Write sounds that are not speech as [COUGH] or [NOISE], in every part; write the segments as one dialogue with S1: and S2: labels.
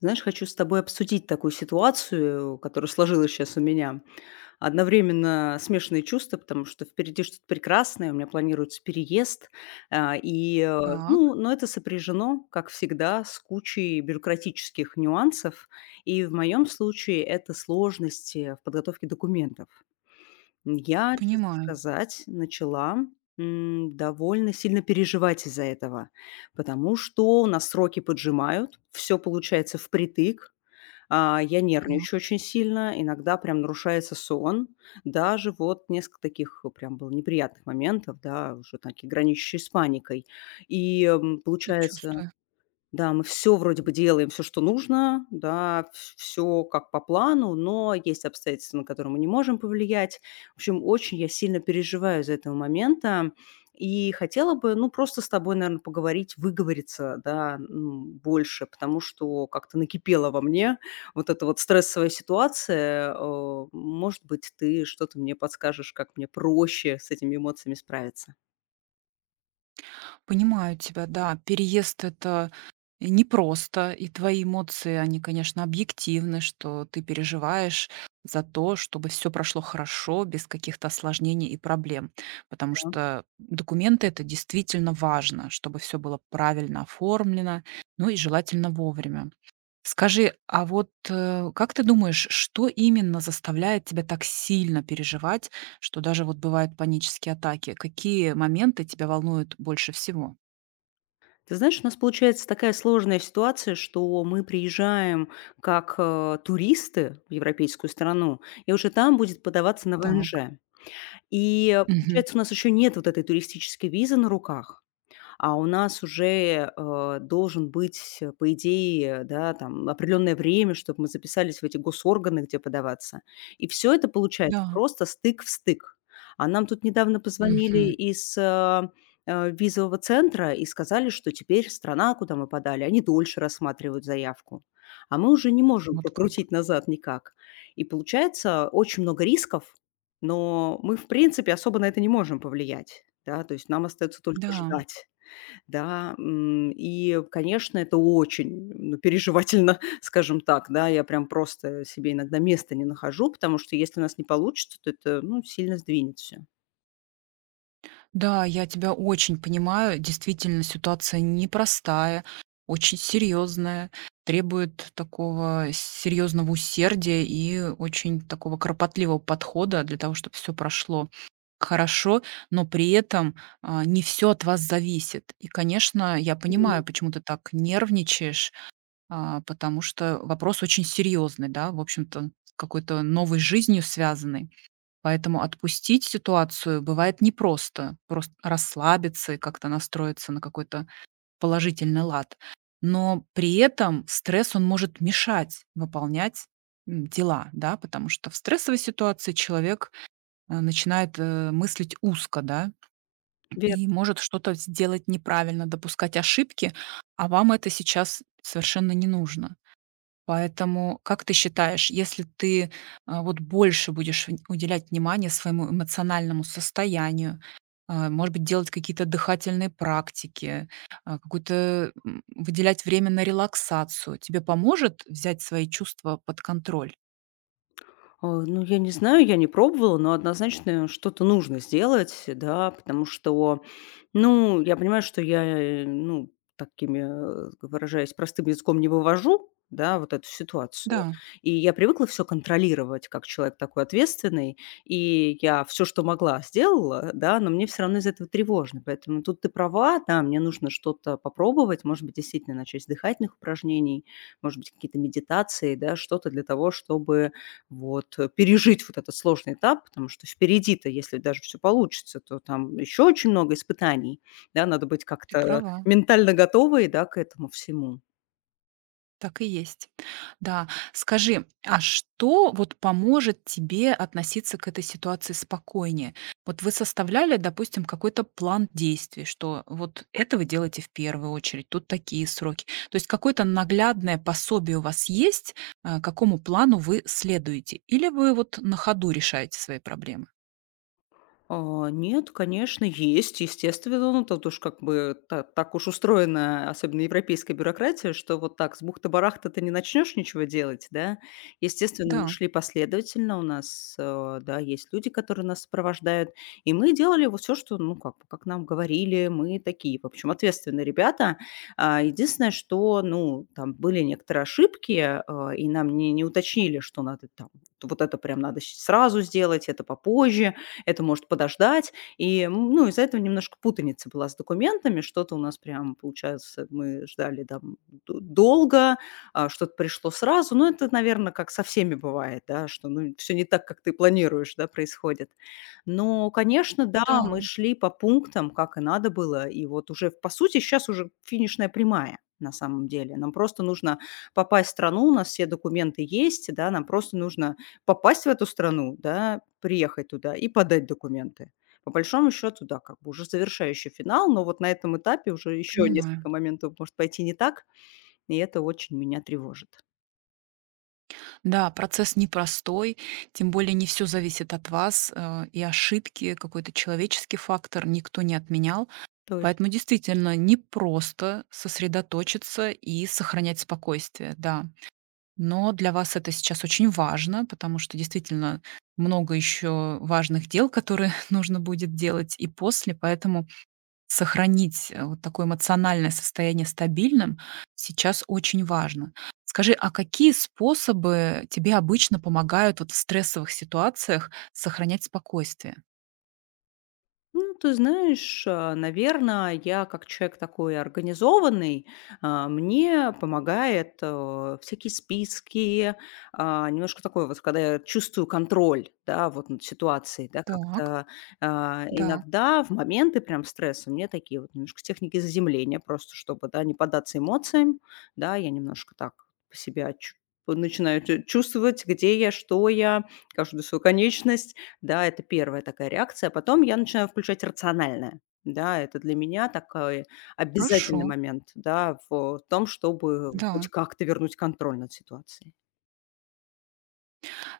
S1: Знаешь, хочу с тобой обсудить такую ситуацию, которая сложилась сейчас у меня. Одновременно смешанные чувства, потому что впереди что-то прекрасное, у меня планируется переезд. а, И, э,
S2: Так,
S1: ну, но это сопряжено, как всегда, с кучей бюрократических нюансов. И в моем случае это сложности в подготовке документов. Я, честно
S2: понимаю.
S1: сказать, начала довольно сильно переживать из-за этого, потому что у нас сроки поджимают, все получается впритык, я нервничаю
S2: Так,
S1: очень сильно, иногда прям нарушается сон. Даже вот несколько таких прям было неприятных моментов, да, уже такие граничащие с паникой. Получается,
S2: сочувствую.
S1: да, мы все вроде бы делаем, все, что нужно, да, все как по плану, но есть обстоятельства, на которые мы не можем повлиять. В общем, очень я сильно переживаю из-за этого момента и хотела бы, ну, просто с тобой, наверное, поговорить, выговориться, да, больше, потому что как-то накипела во мне вот эта вот стрессовая ситуация. Может быть, ты что-то мне подскажешь, как мне проще с этими эмоциями справиться?
S2: Понимаю тебя, да. Переезд- это непросто, и твои эмоции, они, конечно, объективны, что ты переживаешь за то, чтобы все прошло хорошо, без каких-то осложнений и проблем. Потому что документы- это действительно важно, чтобы все было правильно оформлено, ну и желательно вовремя. Скажи, а вот, как ты думаешь, что именно заставляет тебя так сильно переживать, что даже вот бывают панические атаки? Какие моменты тебя волнуют больше всего?
S1: Ты знаешь, у нас получается такая сложная ситуация, что мы приезжаем как, туристы в европейскую страну, и уже там будет подаваться на
S2: Так.
S1: ВНЖ.
S2: Мгм.
S1: Получается, у нас еще нет вот этой туристической визы на руках, а у нас уже, должен быть, по идее, да, там определенное время, чтобы мы записались в эти госорганы, где подаваться. И все это получается
S2: Да.
S1: просто стык в стык. А нам тут недавно
S2: Мгм.
S1: позвонили из, визового центра и сказали, что теперь страна, куда мы подали, они дольше рассматривают заявку. А мы уже не можем
S2: Вот как.
S1: прокрутить назад никак. И получается очень много рисков, но мы, в принципе, особо на это не можем повлиять, да, то есть нам остается только
S2: Да.
S1: ждать. Да, и, конечно, это очень, ну, переживательно, [LAUGHS] скажем так, да. Я прям просто себе иногда места не нахожу, потому что если у нас не получится, то это, ну, сильно сдвинет все.
S2: Да, я тебя очень понимаю. Действительно, ситуация непростая, очень серьезная, требует такого серьезного усердия и очень такого кропотливого подхода для того, чтобы все прошло хорошо, но при этом, не все от вас зависит. И, конечно, я понимаю, почему ты так нервничаешь, а, потому что вопрос очень серьезный, да, в общем-то, с какой-то новой жизнью связанный. Поэтому отпустить ситуацию бывает непросто. Просто расслабиться и как-то настроиться на какой-то положительный лад. Но при этом стресс, он может мешать выполнять, дела, да, потому что в стрессовой ситуации человек, начинает, мыслить узко, да и может что-то сделать неправильно, допускать ошибки, а вам это сейчас совершенно не нужно. Поэтому, как ты считаешь, если ты вот больше будешь уделять внимание своему эмоциональному состоянию, а, может быть, делать какие-то дыхательные практики, выделять время на релаксацию, тебе поможет взять свои чувства под контроль?
S1: А, ну, я не знаю, я не пробовала, но однозначно что-то нужно сделать, да, потому что, ну, я понимаю, что я, ну, такими, выражаясь простым языком, не вывожу, да, вот эту ситуацию.
S2: Да,
S1: И я привыкла все контролировать, как человек такой ответственный, и я все, что могла, сделала, да, но мне все равно из этого тревожно. Поэтому тут ты права, да, мне нужно что-то попробовать, может быть, действительно начать с дыхательных упражнений, может быть, какие-то медитации, да, что-то для того, чтобы вот, пережить вот этот сложный этап, потому что впереди-то, если даже все получится, то там еще очень много испытаний, да, надо быть
S2: ты
S1: как-то
S2: права.
S1: ментально готовой, да, к этому всему.
S2: Так и есть. Да. Скажи, а что вот поможет тебе относиться к этой ситуации спокойнее? Вот вы составляли, допустим, какой-то план действий, что вот это вы делаете в первую очередь, тут такие сроки. То есть какое-то наглядное пособие у вас есть, а, какому плану вы следуете? Или вы вот на ходу решаете свои проблемы?
S1: А, нет, конечно, есть, естественно. Ну, тут уж как бы так уж устроена, особенно европейская бюрократия, что вот так с бухта-барахта ты не начнешь ничего делать, да. Естественно, мы
S2: Да,
S1: шли последовательно, у нас, да, есть люди, которые нас сопровождают, и мы делали вот все, что, ну, как бы, как нам говорили, мы такие, в общем, ответственные ребята. А, единственное, что, ну, там были некоторые ошибки, и нам не уточнили, что надо там, вот это прям надо сразу сделать, это попозже, это может подождать. Ну, из-за этого немножко путаница была с документами. Что-то у нас прям, получается, мы ждали там долго, что-то пришло сразу. Ну, это, наверное, как со всеми бывает, да, что ну, все не так, как ты планируешь, да, происходит. Но, конечно, да, мы
S2: да,
S1: шли по пунктам, как и надо было. И вот уже, по сути, сейчас уже финишная прямая на самом деле. Нам просто нужно попасть в страну, у нас все документы есть, да, нам просто нужно попасть в эту страну, да, приехать туда и подать документы. По большому счету, да, как бы уже завершающий финал, но вот на этом этапе уже еще
S2: понимаю.
S1: несколько моментов может пойти не так, и это очень меня тревожит.
S2: Да, процесс непростой, тем более не все зависит от вас, и ошибки, какой-то человеческий фактор никто не отменял. Поэтому действительно непросто сосредоточиться и сохранять спокойствие, да. Но для вас это сейчас очень важно, потому что действительно много еще важных дел, которые [LAUGHS] нужно будет делать и после, поэтому сохранить, вот такое эмоциональное состояние стабильным сейчас очень важно. Скажи, а какие способы тебе обычно помогают вот в стрессовых ситуациях сохранять спокойствие?
S1: Ну, ты знаешь, наверное, я как человек такой организованный, мне помогает всякие списки, немножко такое вот, когда я чувствую контроль, да, вот над ситуацией, да,
S2: Так,
S1: как-то,
S2: да,
S1: иногда в моменты прям стресса мне такие вот немножко техники заземления просто, чтобы, да, не поддаться эмоциям, да, я немножко так по себя чу- начинаю чувствовать, где я, что я, каждую свою конечность, да, это первая такая реакция. Потом я начинаю включать рациональное. Да, это для меня такой обязательный
S2: хорошо,
S1: момент, да, в том, чтобы хоть
S2: да.
S1: как-то вернуть контроль над ситуацией.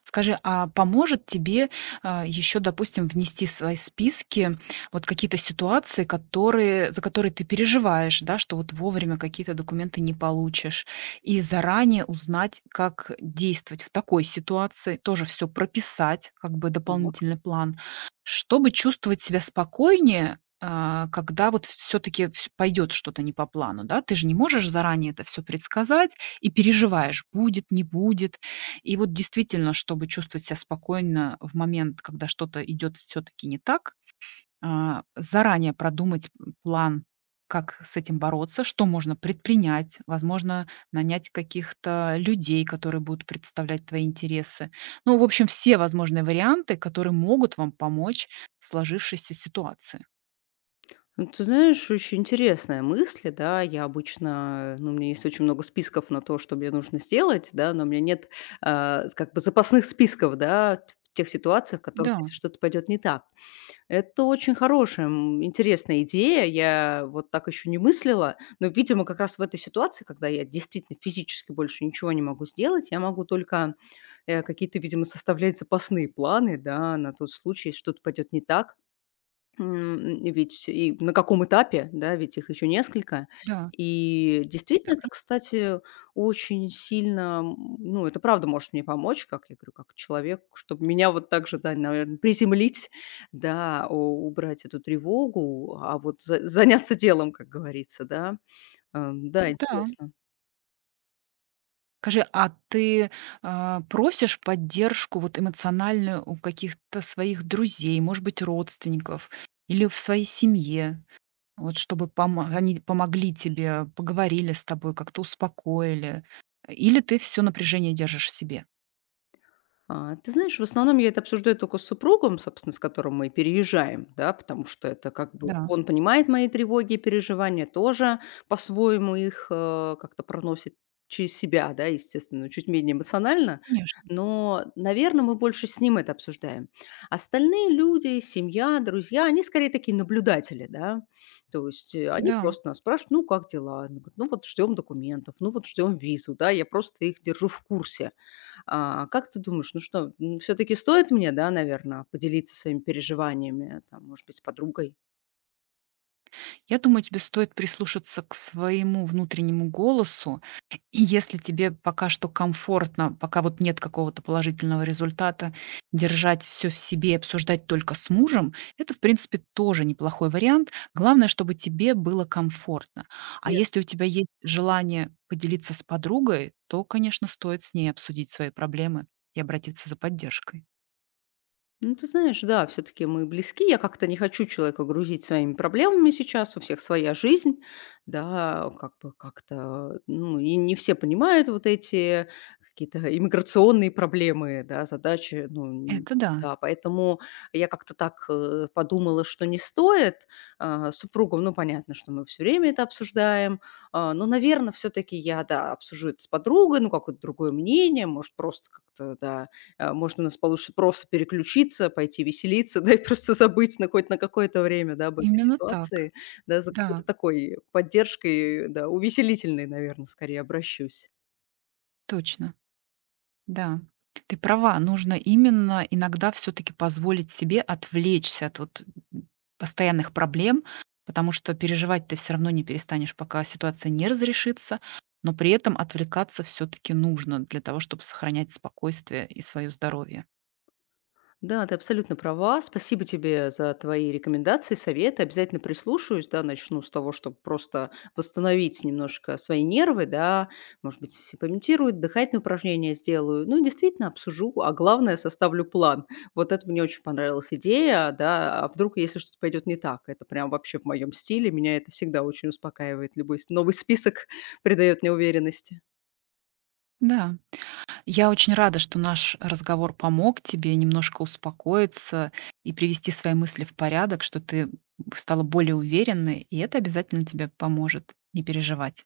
S2: Скажи, а поможет тебе, еще, допустим, внести в свои списки вот какие-то ситуации, которые, за которые ты переживаешь, да, что вот вовремя какие-то документы не получишь, и заранее узнать, как действовать в такой ситуации, тоже все прописать, как бы
S1: Так.
S2: дополнительный план, чтобы чувствовать себя спокойнее, а, когда вот все-таки пойдет что-то не по плану, да, ты же не можешь заранее это все предсказать и переживаешь, будет, не будет, и вот действительно, чтобы чувствовать себя спокойно в момент, когда что-то идет все-таки не так, заранее продумать план, как с этим бороться, что можно предпринять, возможно, нанять каких-то людей, которые будут представлять твои интересы. Ну, в общем, все возможные варианты, которые могут вам помочь в сложившейся ситуации.
S1: Ну, ты знаешь, очень интересная мысль, да. Я обычно, ну, у меня есть очень много списков на то, что мне нужно сделать, да, но у меня нет, как бы запасных списков, да, в тех ситуациях, в которых,
S2: Да,
S1: если что-то пойдет не так. Это очень хорошая, интересная идея. Я вот так еще не мыслила. Но, видимо, как раз в этой ситуации, когда я действительно физически больше ничего не могу сделать, я могу только какие-то, видимо, составлять запасные планы, да, на тот случай, если что-то пойдет не так. Ведь и на каком этапе, да, ведь их еще несколько.
S2: да,
S1: И
S2: так
S1: действительно, это,
S2: и
S1: кстати, очень сильно, ну, это правда может мне помочь, как я говорю, как человек, чтобы меня вот так же, да, наверное, приземлить, да, убрать эту тревогу, а вот заняться делом, как говорится, да. Да,
S2: да.
S1: интересно.
S2: Скажи, а ты, просишь поддержку вот эмоциональную у каких-то своих друзей, может быть, родственников или в своей семье? Вот чтобы помо они помогли тебе, поговорили с тобой, как-то успокоили? Или ты все напряжение держишь в себе?
S1: А, ты знаешь, в основном я это обсуждаю только с супругом, собственно, с которым мы переезжаем, да, потому что это как бы
S2: Да,
S1: он понимает мои тревоги и переживания, тоже по-своему их как-то проносит через себя, да, естественно, чуть менее эмоционально,
S2: конечно.
S1: но, наверное, мы больше с ним это обсуждаем. Остальные люди, семья, друзья, они скорее такие наблюдатели, да, то есть они
S2: Да.
S1: просто нас спрашивают, ну, как дела? Ну, вот ждем документов, ну, вот ждем визу, да, я просто их держу в курсе. А, как ты думаешь, ну что, все таки стоит мне, да, наверное, поделиться своими переживаниями, там, может быть, с подругой?
S2: Я думаю, тебе стоит прислушаться к своему внутреннему голосу. И если тебе пока что комфортно, пока вот нет какого-то положительного результата, держать все в себе и обсуждать только с мужем, это, в принципе, тоже неплохой вариант. Главное, чтобы тебе было комфортно. А если у тебя есть желание поделиться с подругой, то, конечно, стоит с ней обсудить свои проблемы и обратиться за поддержкой.
S1: Ну, ты знаешь, да, все-таки мы близки. Я как-то не хочу человека грузить своими проблемами сейчас. У всех своя жизнь, да, как бы как-то, ну, и не все понимают вот эти какие-то иммиграционные проблемы, да, задачи,
S2: Это да,
S1: да, поэтому я как-то так подумала, что не стоит. А, с супругом, ну, понятно, что мы все время это обсуждаем, а, но, наверное, все-таки я, да, обсужу это с подругой, ну, какое-то другое мнение, может, просто как-то, да, может, у нас получится просто переключиться, пойти веселиться, [LAUGHS] да, и просто забыть на хоть на какое-то время, да, об этой
S2: именно так.
S1: ситуации, да, за какой-то
S2: Да,
S1: такой поддержкой, да, увеселительной, наверное, скорее обращусь.
S2: точно. Да, ты права. Нужно именно иногда все таки позволить себе отвлечься от вот, постоянных проблем, потому что переживать ты все равно не перестанешь, пока ситуация не разрешится, но при этом отвлекаться все таки нужно для того, чтобы сохранять спокойствие и свое здоровье.
S1: Да, ты абсолютно права. Спасибо тебе за твои рекомендации, советы. Обязательно прислушаюсь, да, начну с того, чтобы просто восстановить немножко свои нервы, да, может быть, помедитирую, дыхательные упражнения сделаю. Ну, и действительно, обсужу, а главное, составлю план. Вот это мне очень понравилась идея, да, а вдруг, если что-то пойдет не так, это прям вообще в моем стиле, меня это всегда очень успокаивает, любой новый список [LAUGHS] придает мне уверенности.
S2: Да, я очень рада, что наш разговор помог тебе немножко успокоиться и привести свои мысли в порядок, что ты стала более уверенной, и это обязательно тебе поможет не переживать.